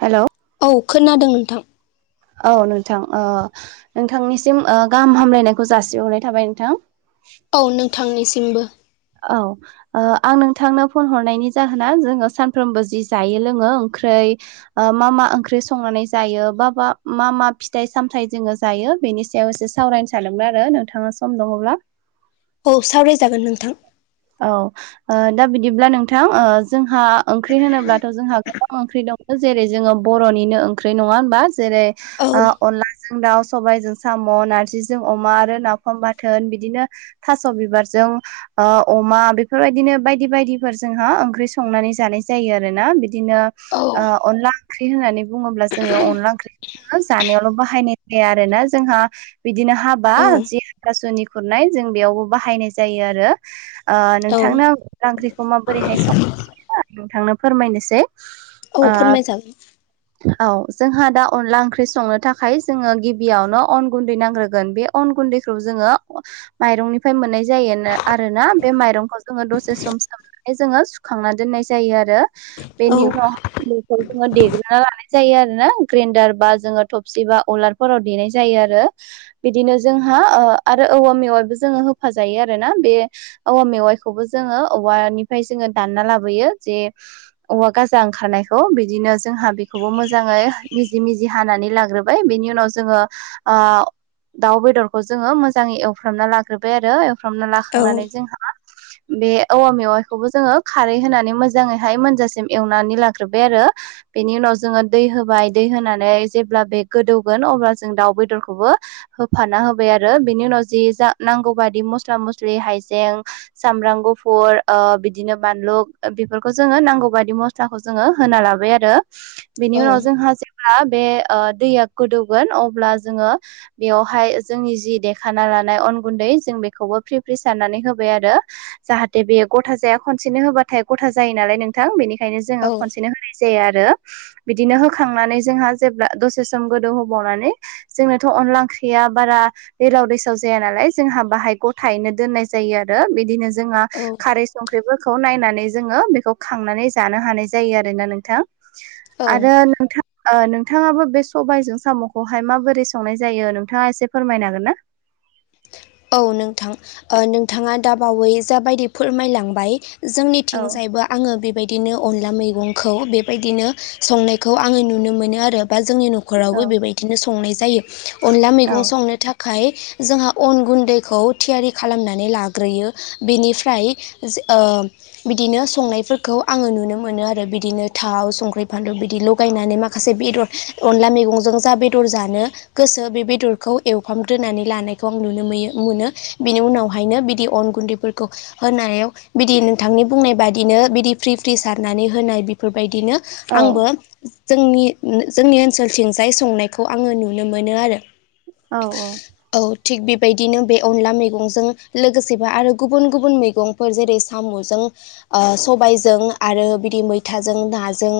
Hello. अ खोनादों नोंथां। औ नोंथां अ नोंथांनिसिम ओ गाहाम हामलायनायखौ जासिहरनाय थाबाय नोंथां। औ नोंथांनिसिमबो। औ ओ आं नोंथांनो फन हरनायनि जाहोना जोङो सानफ्रोमबो जि जायो लोङो ओंख्रै ओ मा मा ओंख्रि संनानै जायो बा बा मा मा फिथाइ सामथाइ जोङो जायो बेनि सा बेयाव एसे सावरायनो सानदोंमोन आरो नोंथाङा सम दङब्ला। औ सावरायजागोन नोंथां। औ ओ दा बिदिब्ला नोंथां ओ जोंहा ओंख्रि होनोब्लाथ' जोंहा गोबां ओंख्रि दङ जेरै जोङो बर'निनो ओंख्रि नङा होनबा जेरै औ ओ अनला जों दाउ, सबायजों साम', नारजिजों अमा आरो नाफाम बाथोन बिदिनो थास' बिबारजों दों ओ अमा बेफोरबायदिनो बायदि बायदिफोर जोंहा ओंख्रि संनानै जानाय जायो आर ना बिदिनो औ ओ अनला ओंख्रि होननानै बुङोब्ला जोङो अनला ओंख्रि ओ जानायावल' बाहायनाय जाया आरो ना जोंहा बिदिनो हाबा औ जि हाथासुनि खुरनाय जों बेयावबो बाहायनाय जायो आरो ओ औ नोंथांनो आं अनला ओंख्रिखौ माबोरैहाय संङो नोंथांनो फोरमायनोसै। औ ओ फोरमायजागोन। औ जोंहा दा अनला ओंख्रि संनो थाखाय जोङो गिबियावनो अन गुन्दै नांग्रोगोन बे अन गुन्दै। बेखौ जोंङो माइरंनिफ्राय मोननाय जायो ना आरोना बे माइरंखौ जोङो दसे सम सोमनानै जोङो सुखांना दोननाय जायो आरो औ बेनि उनाव बेफोरखौ जोङो देग्रोना लानाय जायो आरो ना ग्रेन्डार बा जोङो थबसि बा उलारफोराव देनाय जायो‌। आरो बिदिनो जोंहा ओ आरो औवा मेवायबो जोङो होफाजायो आरोना बे औवा मेवाइखौबो जोङो औवानिफ्राय जोङो दानना लाबोयो जे औवा गाजा ओंखारनाय बेखौ बिदिनो जोंहा बेखौबो मोजाङै मिजि मिजि हानानै लाग्रोबाय बेनि उनाव जोङो ओ दाउ बेदरखौ जोङो मोजाङै एवफ्रामना लाग्रोबाय आरो एवफ्रामना औ लाखांनानै जोंहा बे औवा मेवाइखौबो जोङो खारै होनानै मोजाङैहाय मोनजासिम एवनानै लाग्रोबाय आरो हो बेनि उनाव जोङो दै होबाय दै होनानै जेब्ला बे गोदौगोन अब्ला जों दाउ बेदरखौ बोहोफाना होबाय आरो बेनि उनाव जि जा नांगौ बाददि मस्ला मस्लि हाइजें सामब्राम गुफुर ओ बिदिनो बानलु बेफोरखौ जोङो नांगौ बायदि मस्लाखौ जोङो हो होनालाबाय आरो बिनि उनाव जोंहा जेब्ला बे ओ दैया गोदौगोन अब्ला जोङो बेवहाय जोंनि जि देखाना लानाय अन गुन्दै जों बेखौबो फ्रि फ्रि सारनानै होब बाय आरो जाहाथे बेयो गथा जाया खनसेनो होबाथाय गथा जायो नालाय नोंथां बेनि खायनो जोङो औ खनसेनो होनाय जायो आरो। बिदिनो होखांनानै जोंहा जेब्ला दसे सम गोदौ होबावनानै जोंनोथ' अनला ओंख्रिया बारा दैलाव दैसाव जाया नालाय जोंहा बाहाय गथायैनो दोननाय जायो आ रो बिदिनो जोंहा औ खारै संख्रिबो खौ नायनानै जोङो बेखौ खांनानै जानो हानाय जायो आरोना नोंथां। औ आरो नोंथा ओ नों थाङाबो बे सबायजों साम'खौहाय माबोरै संनाय जायो नोंथाङा एसे फोरमायनो हागोन ना? औ नोंथां ओ नोंथाङा दाबावै जाबायदि फोरमायलांबाय औ जोंनिथिंजायबो आङो बेबाय दिनो अनला मैगंखौ बेबायदिनो संनायखौ आङो नुनो मोनो आरो बा जोंनि ननि औ खरावबो बेबायदिनो संनाय जायो अनला औ मैगं संनो थाखाय जोंहा अन गुन्दैखौ थियारि खालामनानै लाग्रोयो बेनिफ्राय ओ बिदिनो संनायफोरखौ आङो नुनो मोनो आरो बिदिनो थाव संख्रि फानलु बिदि लगायनानै माखासे बेदर अनला मेगंजों जा बेदर जानो गोसो बे बेदरखौ एवफाम दोनानै लानायखौ आं नुनो मैयो मोनो बिनि उनावहायनो बिदि अन गुन्दैफोरखौ होनायाव बिदि नोंथांनि बुंनाय बादिनो बिदि फ्रि फ्रि सारनानै होनाय बिफोरबायदिनो औ आंबो जोंनि जोंनि ओनसोलथिंजाय संनायखौ आङो नुनो मोनो आरो। औ औ थिक बि बेदिनो बे अनला मैगंजों लोगोसेबा आरो गुबुन गुबुन मैगंफोर जेरै साम'जों ओ सबायजों आरो बिदि मैथाजों नाजों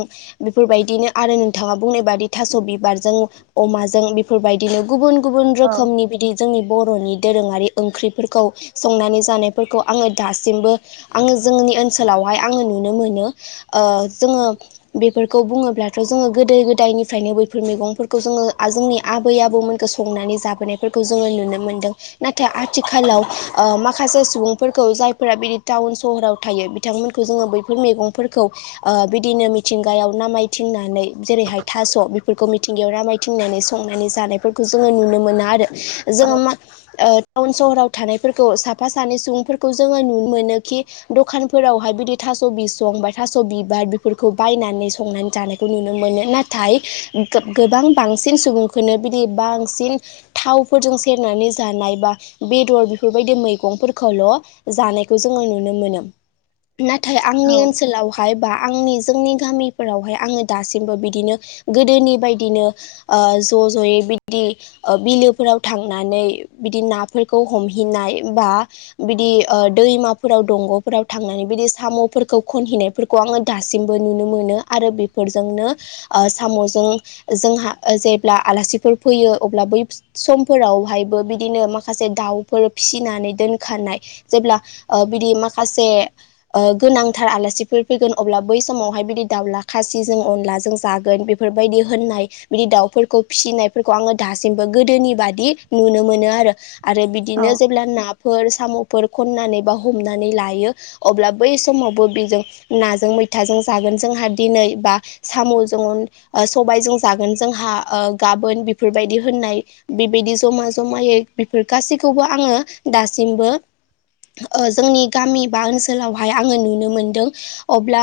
बिफोरबायदिनो आरो नोंथाङा बुंनाय बादि थास' बिबारजों अमाजों बेफोरबायदिनो गुबुन गुबुन रोखोमनि बिदि जोंनि बर'नि दोरोङारि ओंख्रिफोरखौ संनानै जानायफोरखौ आङो दासिमबो आङो जोंनि ओनसोलावहाय आङो नुनो मोनो ओ जोङो बेफोरखौ बुङोब्लाथ' जोङो गोदो गोद दायनिफ्रायनो बैफोर मैगंफोरखौ जोङो जोंनि आबै आबौमोनखो संनानै जाबोनायफोरखौ जोङो नुनो मोनदों नाथाय आथिखालाव माखासे सुबुंफोरखौ जायफोरा बिदि टाउन सहराव थायो बिथांमोनखौ जोङो बैफोर मैगंफोरखौ ओ बिदिनो मिथिंगायाव नामायथिंना नानै जेरैहाय थास' बेफोरखौ मिथिंगायाव रामायथिंनानै संनानै जानायफोरखौ जोङो नुनो मो मोना आरो जोङो‌ औ मा ओ थावन सहराव थानायफोरखौ साफा सानै सुबुंफोरखौ जोङो नु मोनो खि दखान फोरावहाय बिदि थास' बिसं बा थास' बिबार बिफोरखौ बायना नानै संनानै जानायखौ नुनो मोनो नाथाय गोबां बांसिन सुबुंखोनो बिदि बां सिन थावफोरजों सेरनानै जानाय बा बेदर बिफोरबायदि मैगंफोरखौल' जानायखौ जोङो नुनो मोनो। नाथाय आंनि औ ओनसोलावहाय बा आंनि जोंनि गामिफोरावहाय आङो दासिमबो बिदिनो गोदोनि बायदिनो ओ ज' ज'यै बिदि इ ओ बिलोफोराव थांनानै बिदि नाफोरखौ हमहैनाय बा बिदि ओ दैमाफोराव दंग'फोराव थांनानै बिदि साम'फोरखौ खनहैनायफोरखौ आङो दासिमबो नुनो मोनो आरो बिफोरजोंनो ओ सा म'जों जोंहा जेब्ला आलासिफोर फैयो अब्ला बै समफोरावहायबो बि दिनो माखासे दाउफोर फिसिनानै दोनखानाय जेब्ला ओ बिदि माखासे ओ गोनांथार आलासिफोर फैगोन अब्ला बै समावहाय बिदि दाउला खासि जों अनला जों जागोन बे फोरबायदि होननाय बिदि दाउफोरखौ फिसिनायफोरखौ आङो दासिमबो गोदोनि बादि नुनो मोनो आ आरो आरो बिदिनो औ जेब्ला ना फोर साम'फोर खननानै बा हमनानै लायो अब्ला बै समावबो बिजों नाजों मैथाजों जागोन जोंहा दिनै बा साम'जों ओ सबायजों जागोन जोंहा ओ गाबोन बेफोरबायदि होननाय बेबायदि जमा जमायै बेफोर गासैखौबो आङो दासिमबो ओ जोंनि गामि बा ओनसोलावहाय आङो नुनो मोनदों अब्ला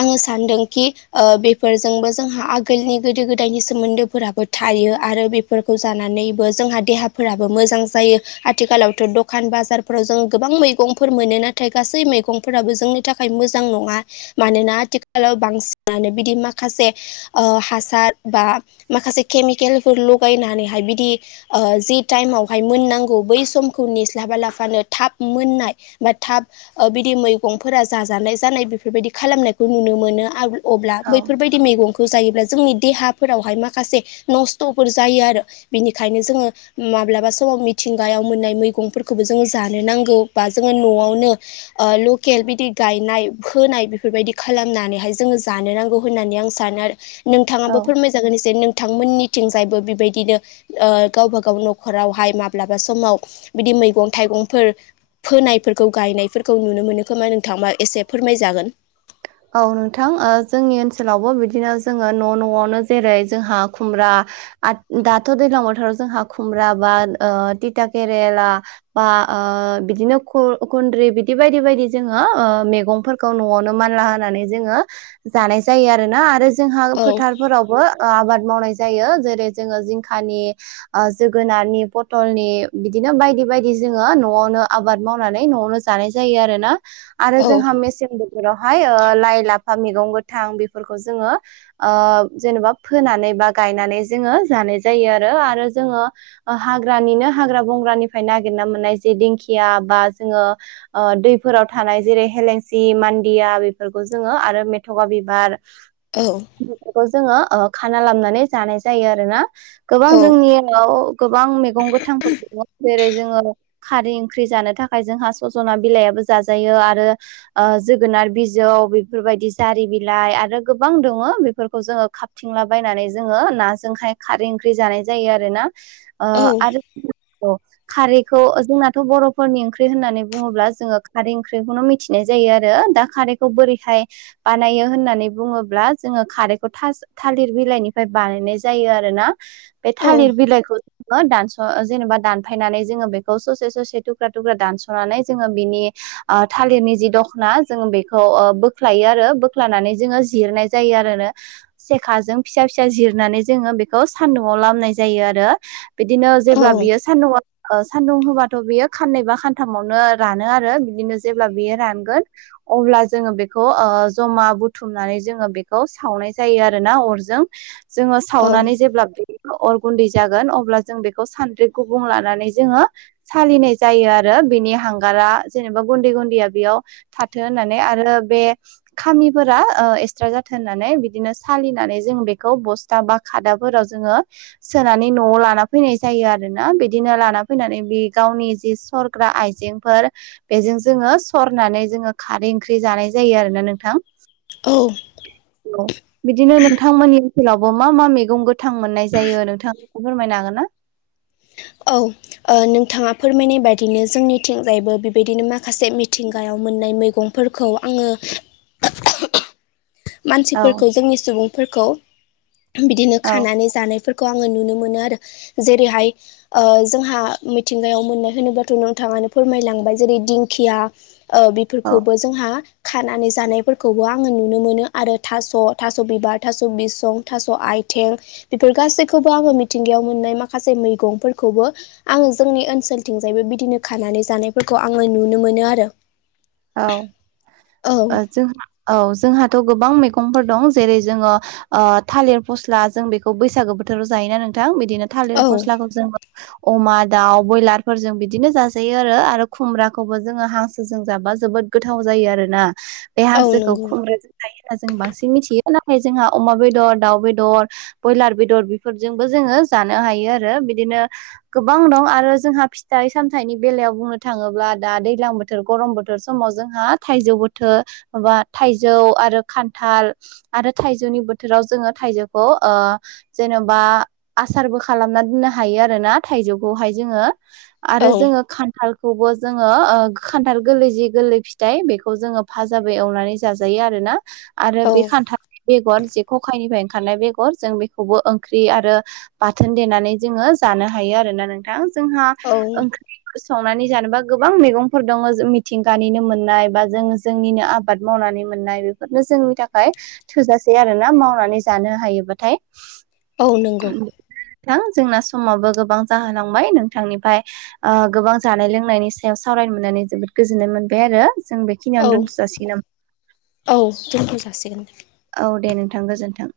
आङो सान्दों मोनखि ओ बेफोरजोंबो जोंहा आगोलनि गोदो गोदायनि सोमोन्दो फोराबो थायो आरो बेफोरखौ जानानैबो जोंहा देहाफोराबो मोजां जां जायो आथिखालावथ' दखान बाजारफोराव जों गोबां मैगंफोर मोनो नाथाय गासै मैगंफोराबो जोंनि थाखाय मोजां नङा मानोना आथिखालाव बांसिनानो बिदि माखासे ओ हासार बा माखासे केमिकेलफोर लगायनानैहाय बिदिओ जि टाइमाव हाय मोननांगौ बै समखौ नेस्लाबालाफानो थाब मोननाय बा थाब ओ बिदि मैगं गंफोरा जाजानाय जानाय बेफोरबायदि खालामनायखौ नुनो मोनो आ अब्ला औ बैफोरबायदि मैगंखौ जायोब्ला जोंनि देहाफोरावहाय माखासे नस्थ'फोर जायो आरो बिनिखायनो जोङो माब्लाबा समाव मिथिंगायाव मोननाय मैगंफोरखौबो जोङो जानो नांगौ बा जोङो न'आवनो ओ लकेल बे बिदि गायनाय फोनाय बेफोरबायदि खालामनानैहाय जोङो जानो नांगौ होननानै आं सानो आरो। औ नोंथाङाबो फोरमाय जागोन एसे नोंथांमोननिथिंजायबो बेबायदिनो ओ गावबा गाव न'खरावहाय माब्लाबा समाव बिदि मैगं थाइगंफोर फोनायफोरखौ गायनायफोरखौ नुनो मोनो खोमा नोंथां मा एसे फोरमायजागोन। औ नोंथां ओ जोंनि ओनसोलावबो बिदिनो जोङो न' न'आवनो जेरै जोंहा खुमब्रा आ दाथ' दैज्लां बोथोराव जोंहा खुमब्रा बा थिथा केरेला बा ओ बिदिनो खु-खुन्द्रि बिदि बायदि बायदि जोङो मैगंफोरखौ न'आवनो मानला होनानै जोङो जानाय जायो आरोना आरो जोंहा औ फोथारफोरावबो ओ आबाद मावनाय जायो जेरै जोङो जिंखानि ओ जोगोनारनि, पटलनि बिदिनो बायदि बायदि जोङो न'आवनो आबाद मावनानै न'आवनो जानाय जायो आरो ना। आरो औ जोंहा मेसें बोथोरावहाय ओ लाइ लाफा मैगं गोथां बेफोरखौ जोङो ओ जेनेबा फोनानै बा गायना नै जोङो जानाय जायो आरो। आरो जोङो हाग्रानिनो हाग्रा बंग्रानिफ्राय नागिरना मोननाय खायसे दिंखिया बा जोङो ओ दैफोराव थानाय जेरै हेलेंसि मान्दिया बे फोरखौ जोङो आरो मेथ'खा बिबार औ बेफोरखौ जोङो ओ खाना लाबोनानै जानाय जायो आरो ना। गोबां औ जोंनियाव गोबां मैगं गोथांफोर दङ जेरै जोङो खारै ओंख्रि जानो थाखाय जोंहा सजना बिलाइआबो जाजायो आरो ओ जोगोनार बि जौ बेफोरबायदि जारि बिलाइ आरो गोबां दङ बेफोरखौ जोङो खाबथिंलाबायनानै जोङो नाजोंहाय खारै ओंख्रि जानाय जायो आरोना। ओ औ आरो औ खारैखौ जोंनाथ' बर'फोरनि ओंख्रि होननानै बुङोब्ला जोङो खारै ओंख्रिखौनो मिथिनाय जायो आरो। दा खारै खौ बोरैहाय बानायो होननानै बुङोब्ला जोङो खारैखौ थास' थालिर बिलाइनिफ्राय बानाय नाय जायो आरोना। बे औ थालिर बिलाइखौ दानस' जेनेबा दानफायनानै जोङो बेखौ ससे ससे थुख्रा थुख्रा दानस'नानै जोङो बिनि ओ थालिरनि जि दख'ना जों बे खौ ओ बोख्लायो आरो बोख्लनानै जोङो जिरनाय जायो आरोना सेखाजों फिसा फिसा जिर नानै जोङो बेखौ सान्दुंआव लामनाय जायो आरो बिदिनो औ जेब्ला बियो सान्दुंआव ओ सान्दुं होबाथ' बियो खाननै बा खानथामावनो रानो आरो बिदिनो जेब्ला बियो रानगोन अब्ला जोङो बेखौ ओ जमा बुथुमनानै जोङो बेखौ सावनाय जायो आरोना अरजों। जोङो सावनानै जेब्ला बे अर गुन्दै जागोन अब्ला जों बेखौ सानद्रि गुबुं लानानै जोङो सालिनाय जायो आरो बिनि हांगारा जेनेबा गुन्दै गुन्दैया बेयाव था थो होननानै आरो बे खामिफोरा एक्सत्रा जाथों होननानै बिदिनो सालिनानै जों बे खौ बसथा बा खादाफोराव जोङो सोनानै न'आव लाना फैनाय जायो आरोना। बिदिनो ला ना फैनानै बे गावनि जि सरग्रा आइजेंफोर बेजों जोङो सरनानै जोङो खारै ओंख्रि जानाय जायो आरो ना नोंथां। औ औ बिदिनो नोंथांमोननि ओनसोलावबो मा मा मैगं गोथां मोननाय जायो नोंथांआ फोरमायनो हागोन ना? औ ओ नोंथाङा फोरमायनाय बादिनो जोंनिथिंजायबो बेबायदिनो माखासे मिथिंगायाव मोननाय मैंगफोरखौ आङो औ मानसिफोरखौ जोंनि सुबुंफोरखौ बिदिनो औ खानानै जानायफोर खौ आङो नुनो मोनो आरो जेरैहाय ओ जोंहा मिथिंगायाव मोननाय होनोबाथ' नोंथाङा नो फोरमायलांबाय जेरै दिंखिया ओ औ बेफोरखौबो जोंहा खानानै जानायफोरखौबो आङो नुनो मोनो आरो थास' थास' बिबार, थास' बिसं, थास' आइथिं बेफोर गासैखौबो आङो मिथिंगायाव मोननाय माखासे मैगंफोरखौबो आङो जोंनि ओनसोलथिंजायबो बिदिनो खानानै जानायफोरखौ आं ङो नुनो मोनो आरो। औ औ ओ जोंहा औ जोंहा थ' गोबां मैगंफोर दं जेरै जोङो ओ थालिर फस्ला जों बेखौ बैसागो बोथोराव जायोना नोंथां बे दिनो थालिर औ फस्लाखौ जोङो अमा दाउ बयलारफोरजों बिदिनो जाजायो आरो, आरो खुमब्राखौबो जोङो हांसोजों जाबा जोबोद गोथाव जायो आरोना बे औ हांसोखौ नंगौ खुमब्राजों जायो। जों बांसिन मिथियो नाथाय जोंहा अमा बेदर, दाउ बेदर, बयलार बेदर बेफोरजोंबो जोङो जानो हायो आरो बिदिनो गोबां दं आरो जोंहा फिथाइ सामथाइनि बेलायाव बुंनो थाङोब्ला दा दैज्लां बोथोर गरम बो थोर समाव जोंहा थाइजौ बोथो माबा थाइजौ आरो खान्थाल आरो थाइजौ नि बोथोराव जोङो थाइजौखौ ओ जेन'बा आसारबो खालामना दोननो हायो आरोना। ना थायजौखौहाय जोङो आरो औ जोङो खानथालखौबो जोङो ओ खानथाल गोरलै जि गोरलै फिथाइ बेखौ जोङो भाजाबो एवनानै जाजायो आरोना। आरो औ बे खान्थाल बेगर जे ख'खायनिफ्राय ओंखारनाय बेगर जों बेखौबो ओंख्रि आरो बाथोन देनानै जोङो जानो हायो आरो ना नोंथां जोंहा औ ओंख्रि संनानै जानोबा गोबां मैगंफोर दङ जोंनि मिथिंगानिनो मोननाय बा जों जोंनिनो आबाद मावनानै मोननाय बेफोरनो जोंनि थाखाय थोजा से आरो ना मावनानै जानो हायोबाथाय। औ नंगौ। नोंथां जोंना समाबो गोबां जाहोनांबाय नोंथांनिफ्राय ओ गोबां जानाय लोंनायनि सायाव सावरायनो मोननानै जोबोद गोजोननाय मोनबाय आरो। जों औ बेखिनियावनो दोनथ' जासिगोन नामा औ दोनथ' जासिगोन औ दे नों थां गोजोन्थों।